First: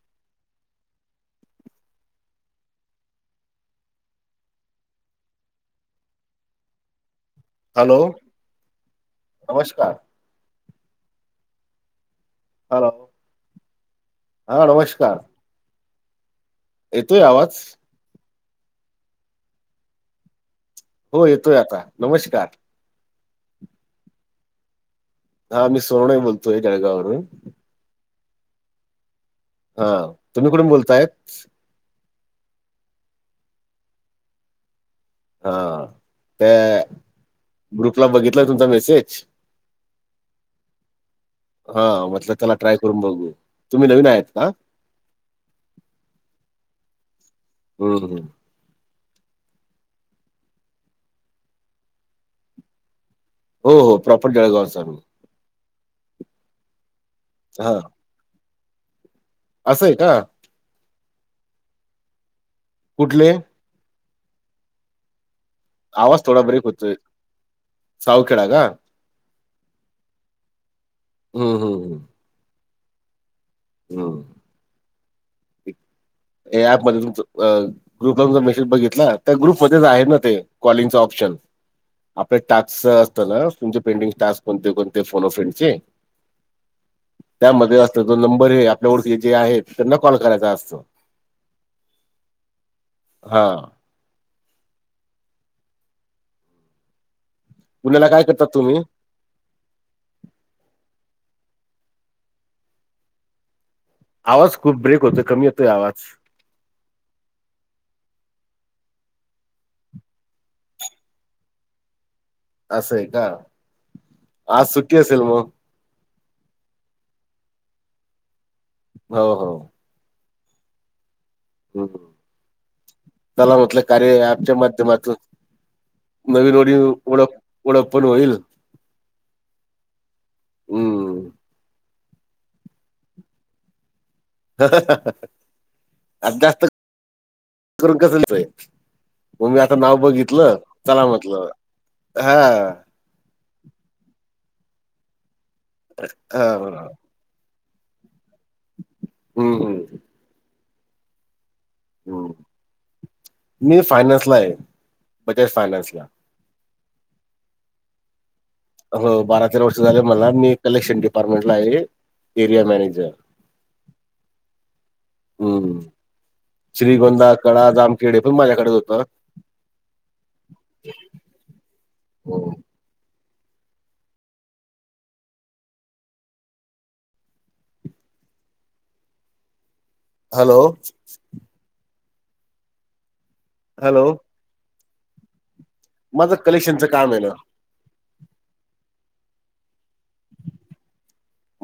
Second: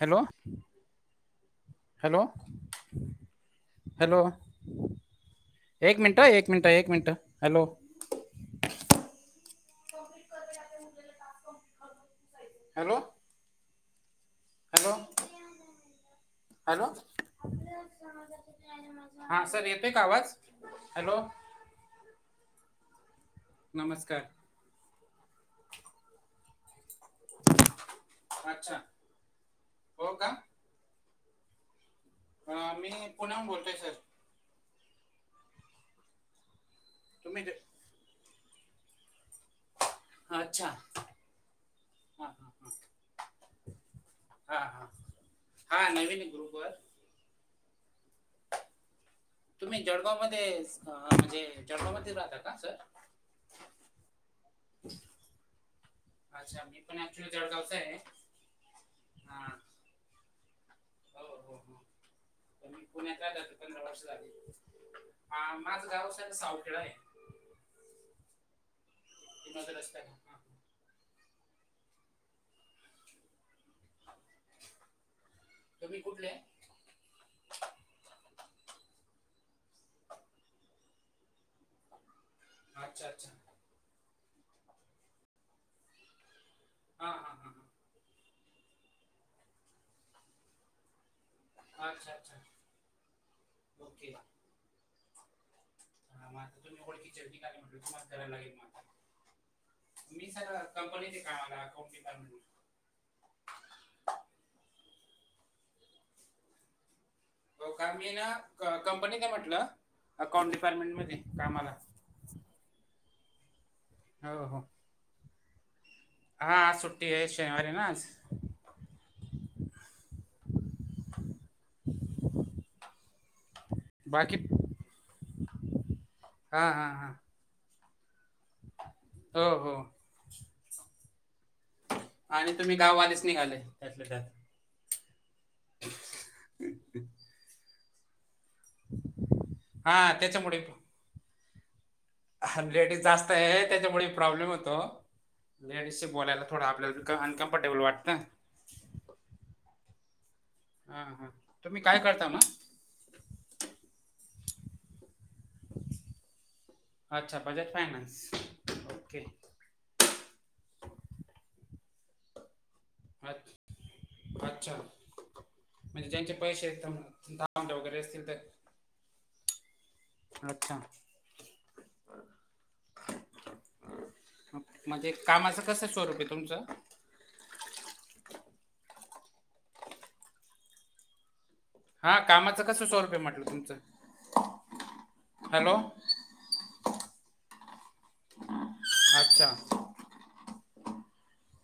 Hello! Hello! Hello! एक मिनिटं, एक मिनिटं, एक मिनिटं, हॅलो! नमस्कार. हॅलो! हा हॅलो नमस्कार. हॅलो! येतोय आवाज हा सर येतोय का आवाज? हॅलो हो येतोय आता नमस्कार. नमस्कार. हा मी सोनवणे बोलतोय जळगाववरून. अच्छा! हा हो का तुम्ही कुठून बोलताय? हा मी पुण्यावरून बोलतोय सर. हा ते. तुम्ही. ग्रुपला बघितलाय तुमचा मेसेज. अच्छा हां हा म्हटलं हां त्याला ट्राय करून हां बघू, तुम्ही नवीन आहेत का? हां हां हा नवीन आहे ग्रुप वर. हम्म हम् तुम्ही जळगाव मध्ये म्हणजे, जळगाव मध्ये राहता का सर? हो हो प्रॉपर जळगाव चा. अच्छा मी पण ऍक्च्युली हा जळगावचा आहे. हा हा असंय का. हो हो हो मी कुठले पुण्यात पंधरा वर्ष झाले. माझं गाव आवाज सर थोडा ब्रेक सावखेडा आहे. होतोय सावखेडा का? पुण्याचा रस्ता आहे हम्म हम् हम् हम्म तुम्ही कुठले ते ॲप मध्ये तुमच अ ग्रुप वरला मेसेज बघितला त्या ग्रुप मध्येच आहे ना ते कॉलिंग चा ऑप्शन आपले टाक्स अच्छा असत अच्छा ना तुमचे पेंडिंग टास्क कोणते कोणते फोन अ फ्रेंडचे हा हा हा त्यामध्ये असत जो नंबर आहे आपल्या वर्ती जे आहे त्यांना कॉल करायचा असतो अच्छा अच्छा हा ओके हा मग आता तुम्ही ओळखीच्या ठिकाणी तुम्हाला पुण्याला काय करायला करतात लागेल तुम्ही मग आता. मी कंपनीत आहे कामाला अकाउंट डिपार्टमेंट आवाज खूप ब्रेक होतोय कमी येतोय आवाज हो का मी ना कंपनीत हाय म्हंटलं अकाउंट डिपार्टमेंट मध्ये कामाला असं हे का हो हो आज सुट्टी असेल म हा आज सुट्टी आहे शनिवार हाय ना आज हो हो [inaudible] त्याला म्हटलं कार्य बाकी ऍपच्या माध्यमातून नवीन हा हा वाढीव हा ओळख ओळख पण होईल हो हो हू आणि तुम्ही गाववालेच निघाले त्यातल्या त्यात आज जास्त करून कसंलच हाय मग मी आता नाव हा बघितलं चला म्हटलं हा ह लेडीज जास्त आहे त्याच्यामुळे प्रॉब्लेम होतो लेडीजशी बोलायला हा थोडा आपल्या का अनकॉन्फर्टेबल वाटतं हू हू हा हा मी फायनान्सला आहे बजाज फायनान्सला अच्छा बजाज फायनान्स हो ओके बारा तेरा वर्ष झालेत मला मी कलेक्शन डिपार्टमेंट ला आहे एरिया मॅनेजर अच्छ अच्छा हू ज्यांचे पैसे एकदम श्रीगोंदा कळा तांबडे वगैरे जाामखेडे हे असतील पण तर माझ्याकडेच होतं अच्छा हम्म. म्हणजे कामाच कस स्वरूप हाय तुमचं हॅलो हा कामाचं कसं स्वरूप हाय म्हटलं तुमचं हॅलो हॅलो माझं कलेक्शनचं काम हाय ना अच्छा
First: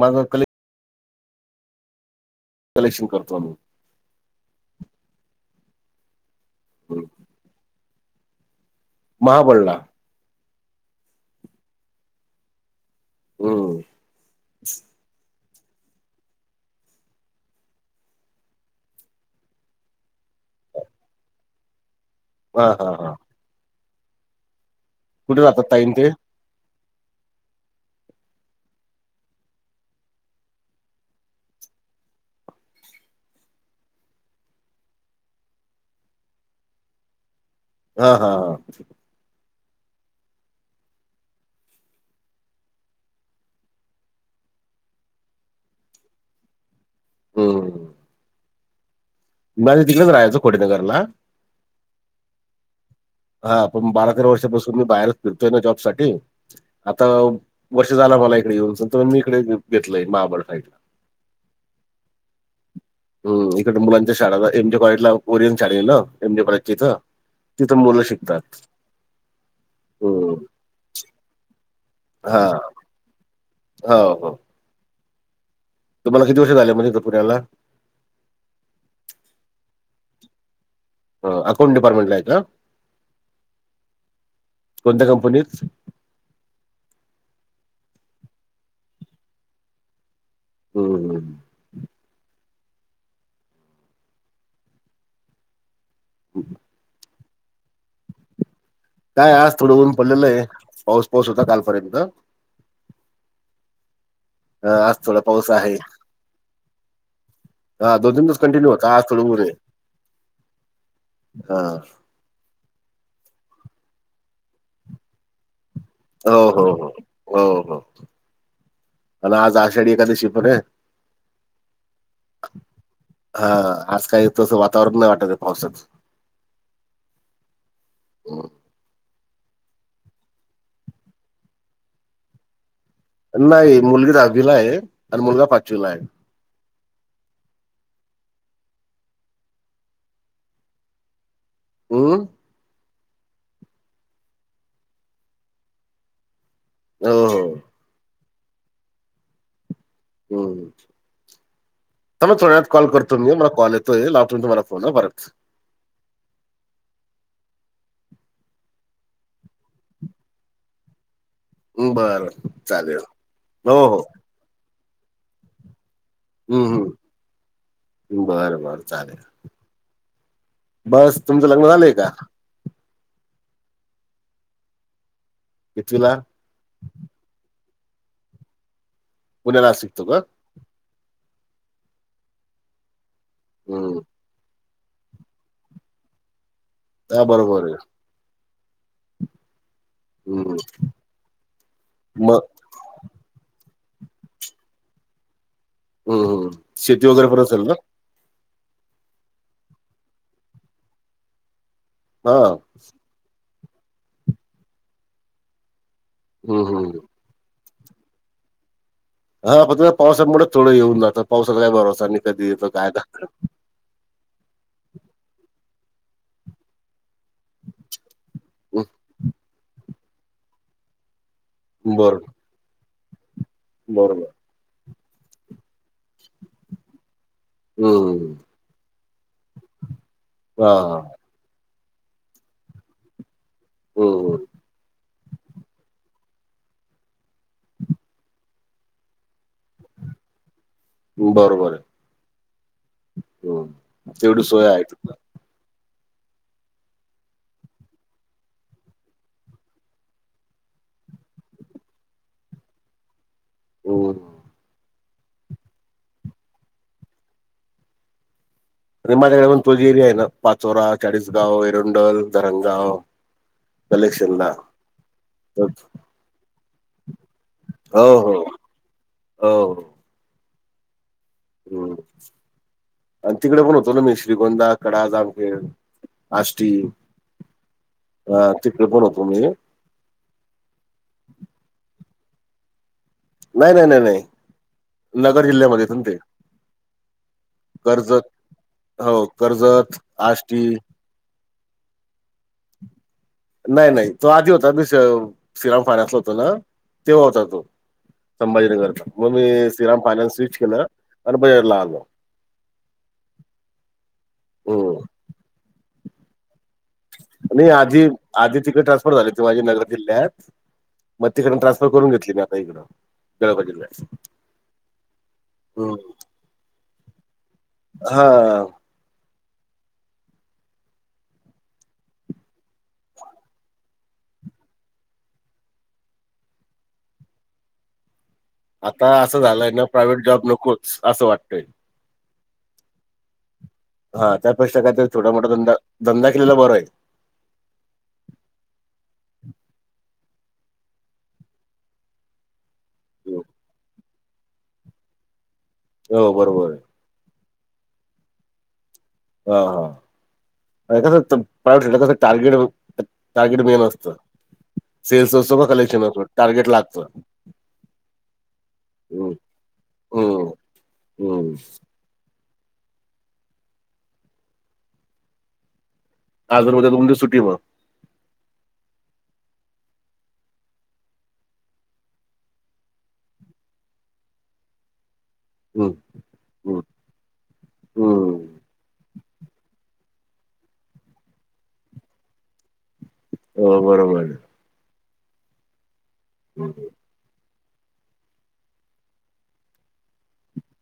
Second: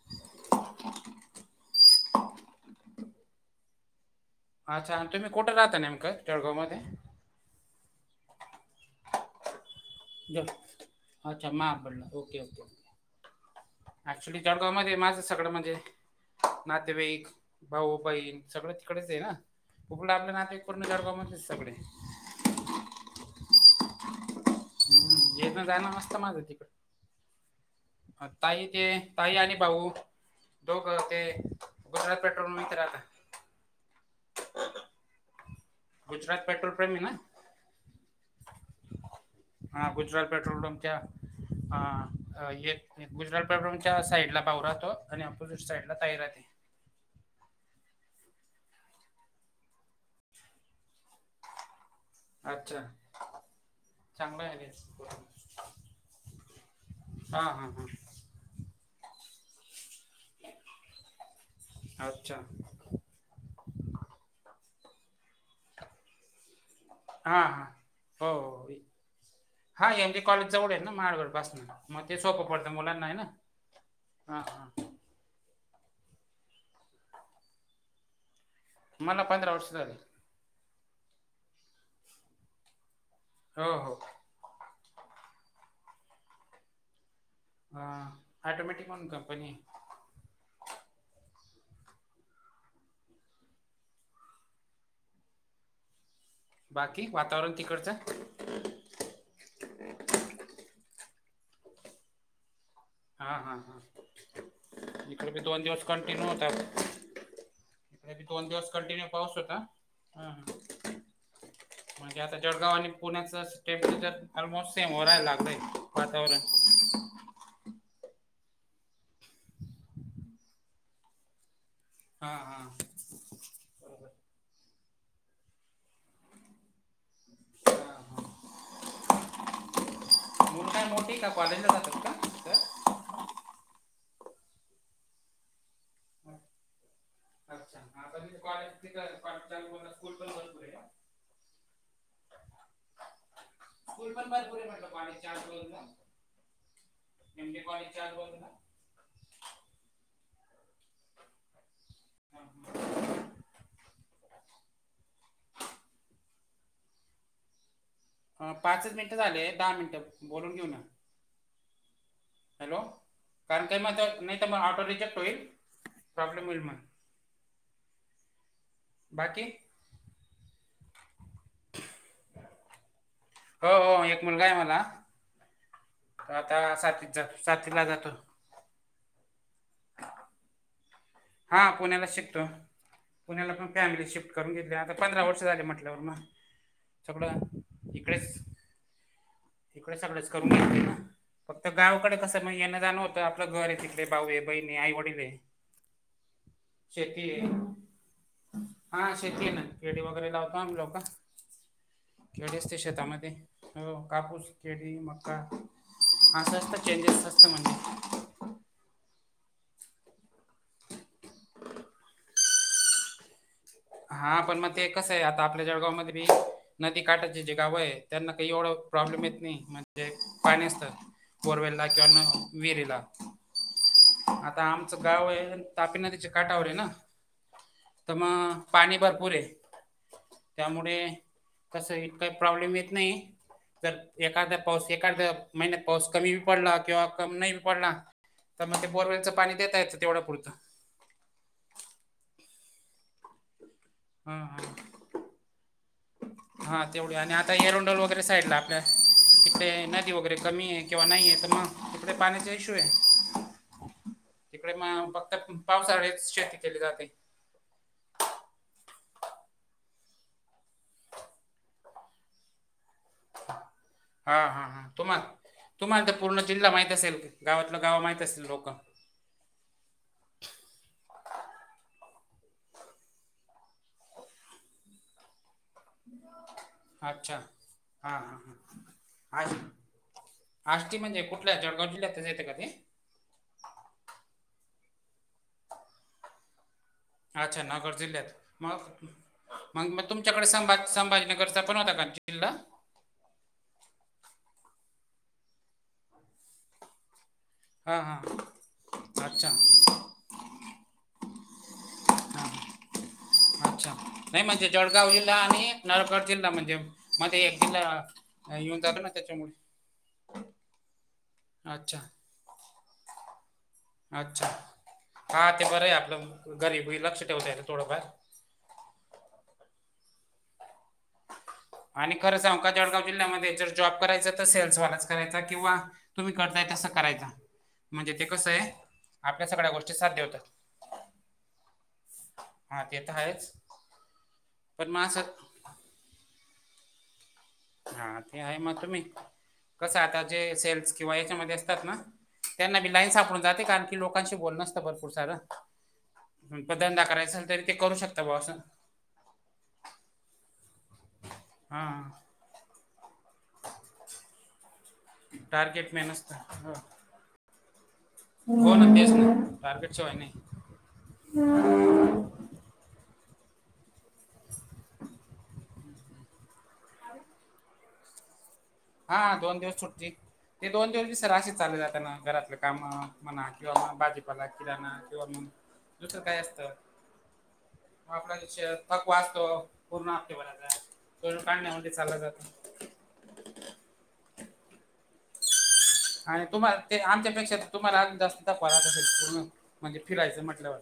माझं कले कलेक्शन करतो आम्ही अच्छा आणि तुम्ही कुठं राहता नेमकं जळगाव मध्ये हम्म. महाबळला अच्छा महाबळला ओके ओके हू ऍक्च्युली जळगाव मध्ये माझं सगळ म्हणजे नातेवाईक भाऊ बहीण सगळं तिकडेच आहे ना. कुपड [unintelligible] आपल नातेवाईक पूर्ण जळगाव मधलेच सगळे. हा हा हा. हम् कुठे येन राहतात जाण ताईन ते असत माझ तिकड. [unintelligible] ताई ते ताई आणि भाऊ. दोघ ते गुजरात पेट्रोल लीम इथं राहतात. गुजरात पेट्रोल पेम्प आहे ना? हा हा. हा गुजरात पेट्रोल पंपच्या हा एक गुजरात पेट्रोल च्या साईडला भाऊ राहतो आणि अपोजिट साईडला ताई राहती. हंम. [unintelligible] तिकडेच राहायचो कोडीनगरला. अच्छा. हा पण बारा तेरा चांगलं आहे रे वर्षापासून मी बाहेरच फिरतोय ना जॉब साठी. आता हा हा वर्ष झालं मला इकडे येऊन तर मी इकडे घेतलय महाबळ साईडला. अच्छा. हम् इकड मुलांच्या शाळाला एमजे कॉलेजला ओरियन शाळेन एमजी कॉलेजच्या इथं हा हा तिथं मुलं हो शिकतात. हो हा एम जे हम्म कॉलेज जवळ आहे ना महावळ पासन. म ते हा सोप पडत मुलांना हाय ना हो हो हा हा. तुम्हाला किती वर्ष झाले म तिथं पुण्याला? मला पंधरा वर्ष झाले. अकाउंट डीपार्टमेंटला आहे का? हो हो. कोणत्या कंपनीत? हा ऑटोमॅटिक म्हणून कंपनी ये. हम्म हम. ह [unintelligible] बाकी वातावरण तिकडचं? काय आज थोडं ऊन पडलेलं आहे पाऊस पाऊस होता कालपर्यंत. हा हा आज थोडा इकड बी पाऊस दोन आहे. दिवस कंटिनू होता. हा इकडं बी तीन दोन दिवस होता आज कंटिन्यू थोडं पाऊस ऊन आहे. होता हं. हा ते आता जळगाव आणि पुण्याच टेम्परेचर ऑलमोस्ट सेम होऊ राहय लागतय. हो हो हो हो हो आन आज आषाढी एखादशी पण आहे. हा हा. हा आज काही तसं वातावरण नाही वाटत हे पावसाच. हां हो [unintelligible] [unintelligible] मोठी काँलेजला जात्यात का? सर नाही मुलगी दहावीला आहे आणि मुलगा पाचवीला आहे. अच्छा आता कॉलेज सुरू पण भरपूर आहे का [unintelligible] हम स्कूल पण भरपुर म्हटल पाणी चारोजला [unintelligible] हो, हो. एमट कॉय चार बोल ना [unintelligible] हम हा, थोड्या वेळात कॉल हा. करतो मी मला कॉल येतो ल [unintelligible] करतो तुम्हाला फोन परत पाच मिनिटं झाले दहा मिनिटं बोलून घेऊ ना बर हॅलो कारण का म नाही तरला ऑटो रिजेक्ट होईल. प्रॉब्लेम होईल हम्म मग हम्म बर बर चालेल. बाकी बस तुमचं लग्न झालंय का? हो हो एक मुलगा आहे मला. कितवीला तो आता सातवी सातवीला जातो. पुण्याला शिकतो का? हा पुण्याला शिकतो पुण्याला पण हं. फॅमिली शिफ्ट करून घेतले आता पंधरा वर्ष झाले म्हटल्यावर ना हां, सगळं बरोबर आहे. इकडेच. तिकडे सगळंच करून हं. घे ना फक्त गावकडे कस मग नाही येणं जाण होत नाही आपलं घर आहे तिकले भाऊ, बहिणी, आई, वडील हं, हं. वगैरे शेती पण आहे. असेल ना? हा शेती ना फेडी वगैरे लावतो आम्ही लोक हां. असते शेतामध्ये कापूस, केळी, मक्का हं, अस्वस्थ [unintelligible] हं. अस्वस्थ म्हणजे हा प तु पावसामुळेच थोडं येऊन जातं पावसाचा काय भरोसा आणि कधीेत काय आता हा पण मग ते कसं आहे आता आपल्या जळगाव मध्ये नदी काठाची जे गावं आहे त्यांना काही एवढं हं. प्रॉब्लेम येत नाही म्हणजे पाणी असतं. बोअरवेला किंवा बरोबर, विहिरी ला बरोबर आता आमचं गाव आहे तापी नदीच्या काटावर आहे ना तर हं. मग पाणी भरपूर आहे हां, त्यामुळे हां. तसं हितं काही प्रॉब्लेम येत नाही तर हं, एखाद्या पाऊस एखाद्या महिन्यात पाऊस कमी बी पडला किंवा कमी नाही बी पडला. तर मग ते बोरवेलच पाणी देता येतं तेवढं पुुरतं. बरोबर आहे हंम. हा. हा. हा तेवढी आणि आता येरंडोल वगैरे साईडला आपल्या इकडे नदी वगैरे कमी आहे किंवा नाही आहे तर मग कडे पाणी इश्यू आहे. हं. तिकडे मग फक्त पावसाळी शेती केली जाते. आणि माझ्या जवळून तो जो एरिया आहे ना पाचोरा, चाळीसगाव, एरुंडल धरंगगाव हा हा हा तुम्हाला हो तुम्हाला त पूर्ण जिल्हा माहित असेल गावात गाव माहित असे हो लोक हो. हम्म आणि तिकडे पण होतो ना मी श्रीगोंदा, कडा, जामखेड आष्टी अच्छा हा हा अ तिकडे पण होतो हा मी अ आष्टी म्हणजे कुठल्या जळगाव जिल्ह्यात येतं का ते. नाही नाही नाही नाही नगर जिल्ह्यामध्येे येते ते. अच्छा नगर कर्जत जिल्ह्यात मग हो मग कर्जत, मग तुमच्याकडे आष्टी संभाज संभाजीनगरचा पण होता का? जिल्हा नाही नाही तो आधी होता मी श्रीराम फाण्यातला होतो ना तेव्हा होता तो. हां हां संभाजीनगरचा मग मी अच्छा हां श्रीराम पाल्यान स्विच केेलं आणि बजरला आलो. हां. अच्छा नाही म्हणजे हम्म जळगाव जिल्हा आणि नरगड जिल्हा म्हणजे मध्ये एक नाही जिल्हा आधी, अं, आधी येऊन तिकडे जातो ना ट्रान्सफर झाली हाती त्याच्यामुळे माझी नगर जिल्ह्यात. मग तिकडनं ट्रान्सफर अच्छा करून घेतली मी आता इकडं, जळगाव जिल्ह्यात. अच्छा, हा ते बरं आहे आपलं, घरीबी लक्ष ठेवता येतं थोडंफार. हा आणि खरं सांगू का, जळगाव जिल्ह्यामध्ये जर जॉब करायचा तर सेल्सवालाच करायचा, किंवा तुम्ही करताय तसं करायचा, म्हणजे ते कसंय आता असं झालंय ना प्रायव्हेट जॉब नकोच, असं वाटतंय. हा ते तर आहेच हा, त्यापेक्षा पण मग काहीतर असं छोटा मोठां धंदा, धंदा केलेला बरं आहे. हा ते आहे मग तुम्ही, कसंय आता जे सेल्स किंवा याच्यामध्ये असतात ना त्यांना बी लाईन आहे सापडून जाते कारण की लोकांशी बोलनं आसतं भरपूर सारं. हो अं बरोबर आहे धंदा करायचा झाला तरी ते करू शकता ब्वा असं. हा, म्हणजे कसं असतं, प्रायव्हेट धंदा कसं हां टार्गेट टार्गेट मेन असतं, सेल्स असो वा टार्गेट कलेक्शन मेन असो टार्गेट असतं लागतं. हो ना तेच हम्म ना, टार्गेट शिवाय नाही. हम्म हम्म आज आणि उद्या दोन दिवस सुट्टीय मग. हां दोन दिवस सुट्टी. हे दोन दोन दिवस बि सर असे चालले जाते ना, घरातलं कामं म्हणा किंवा भाजीपाला किराणा किंवा म हम्म. दुसरं काय असतं, हम्म आपण हम्म जे थकवा असतो, पूर्ण हफ्ते भराचा. भरून काढण्या मध्ये चालला जातो. हो बरोबर. आणि तुम्हाला ते, आमच्यापेक्षा आजून जास्त थकवा रात असेल पूर्ण, म्हणजे फिरायचं म्हटल्यावर.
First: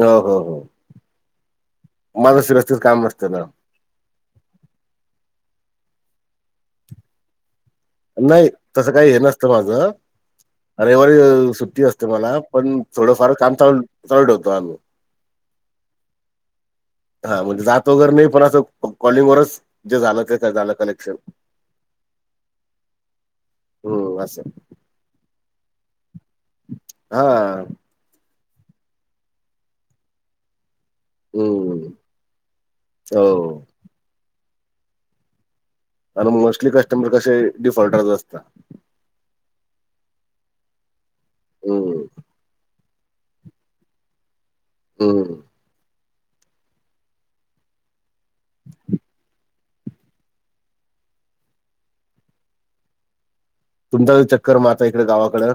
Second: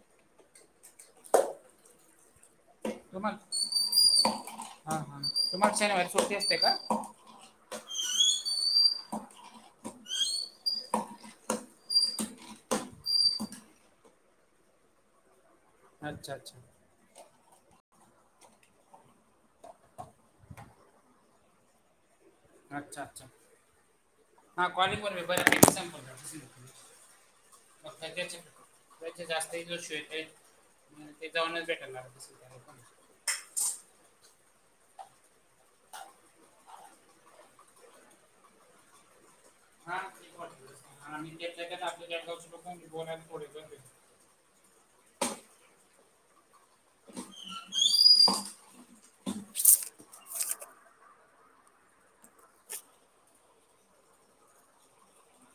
ह हो हो, मला सगळं तुम्हाला, हा हा, तुम्हाला शनिवारी सुट्टी असते का? नाही, तसं काही हे नसतं माझं रविवारी सुट्टी असते मला, पण थोडंफार काम चाल चालू ठेवतो आम्ही. [inaudible] अच्छा अच्छा. हा, म्हणजे जात वगैरे नाही पण, असं कॉलिंग वरच जे झालं ते झालं कलेक्शन. अच्छा अच्छा, हं, असं. हा कॉलींग वर बी बर्‍या पैकी संपर्क आसल हां. मग काय त्याचे, जास्त इनवेस्टमेंट आहे ते जाऊनच हं. भेटरणार तसं पण. हो. [unintelligible] आणि मोस्टली कस्टमर कसे, डिफॉल्टरच असतात. [unintelligible] हं, हां, हो. [inaudible] [inaudible] [inaudible] तुमचा कधी चक्कर मारता इकडं गावाकडं.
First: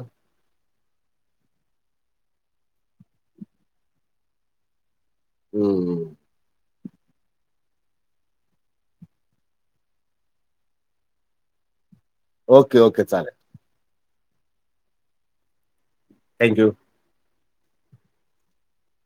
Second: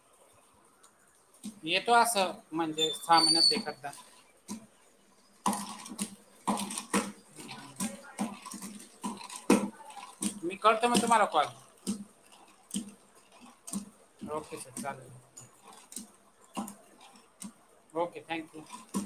येतो असं, म्हणजे सा महीन्यात न एखादा. हम्म. मी करतो मग तुम्हाला कॉल. ओके ओके चालेल. ओके सर चालेल थँक्यू ओके थँक यु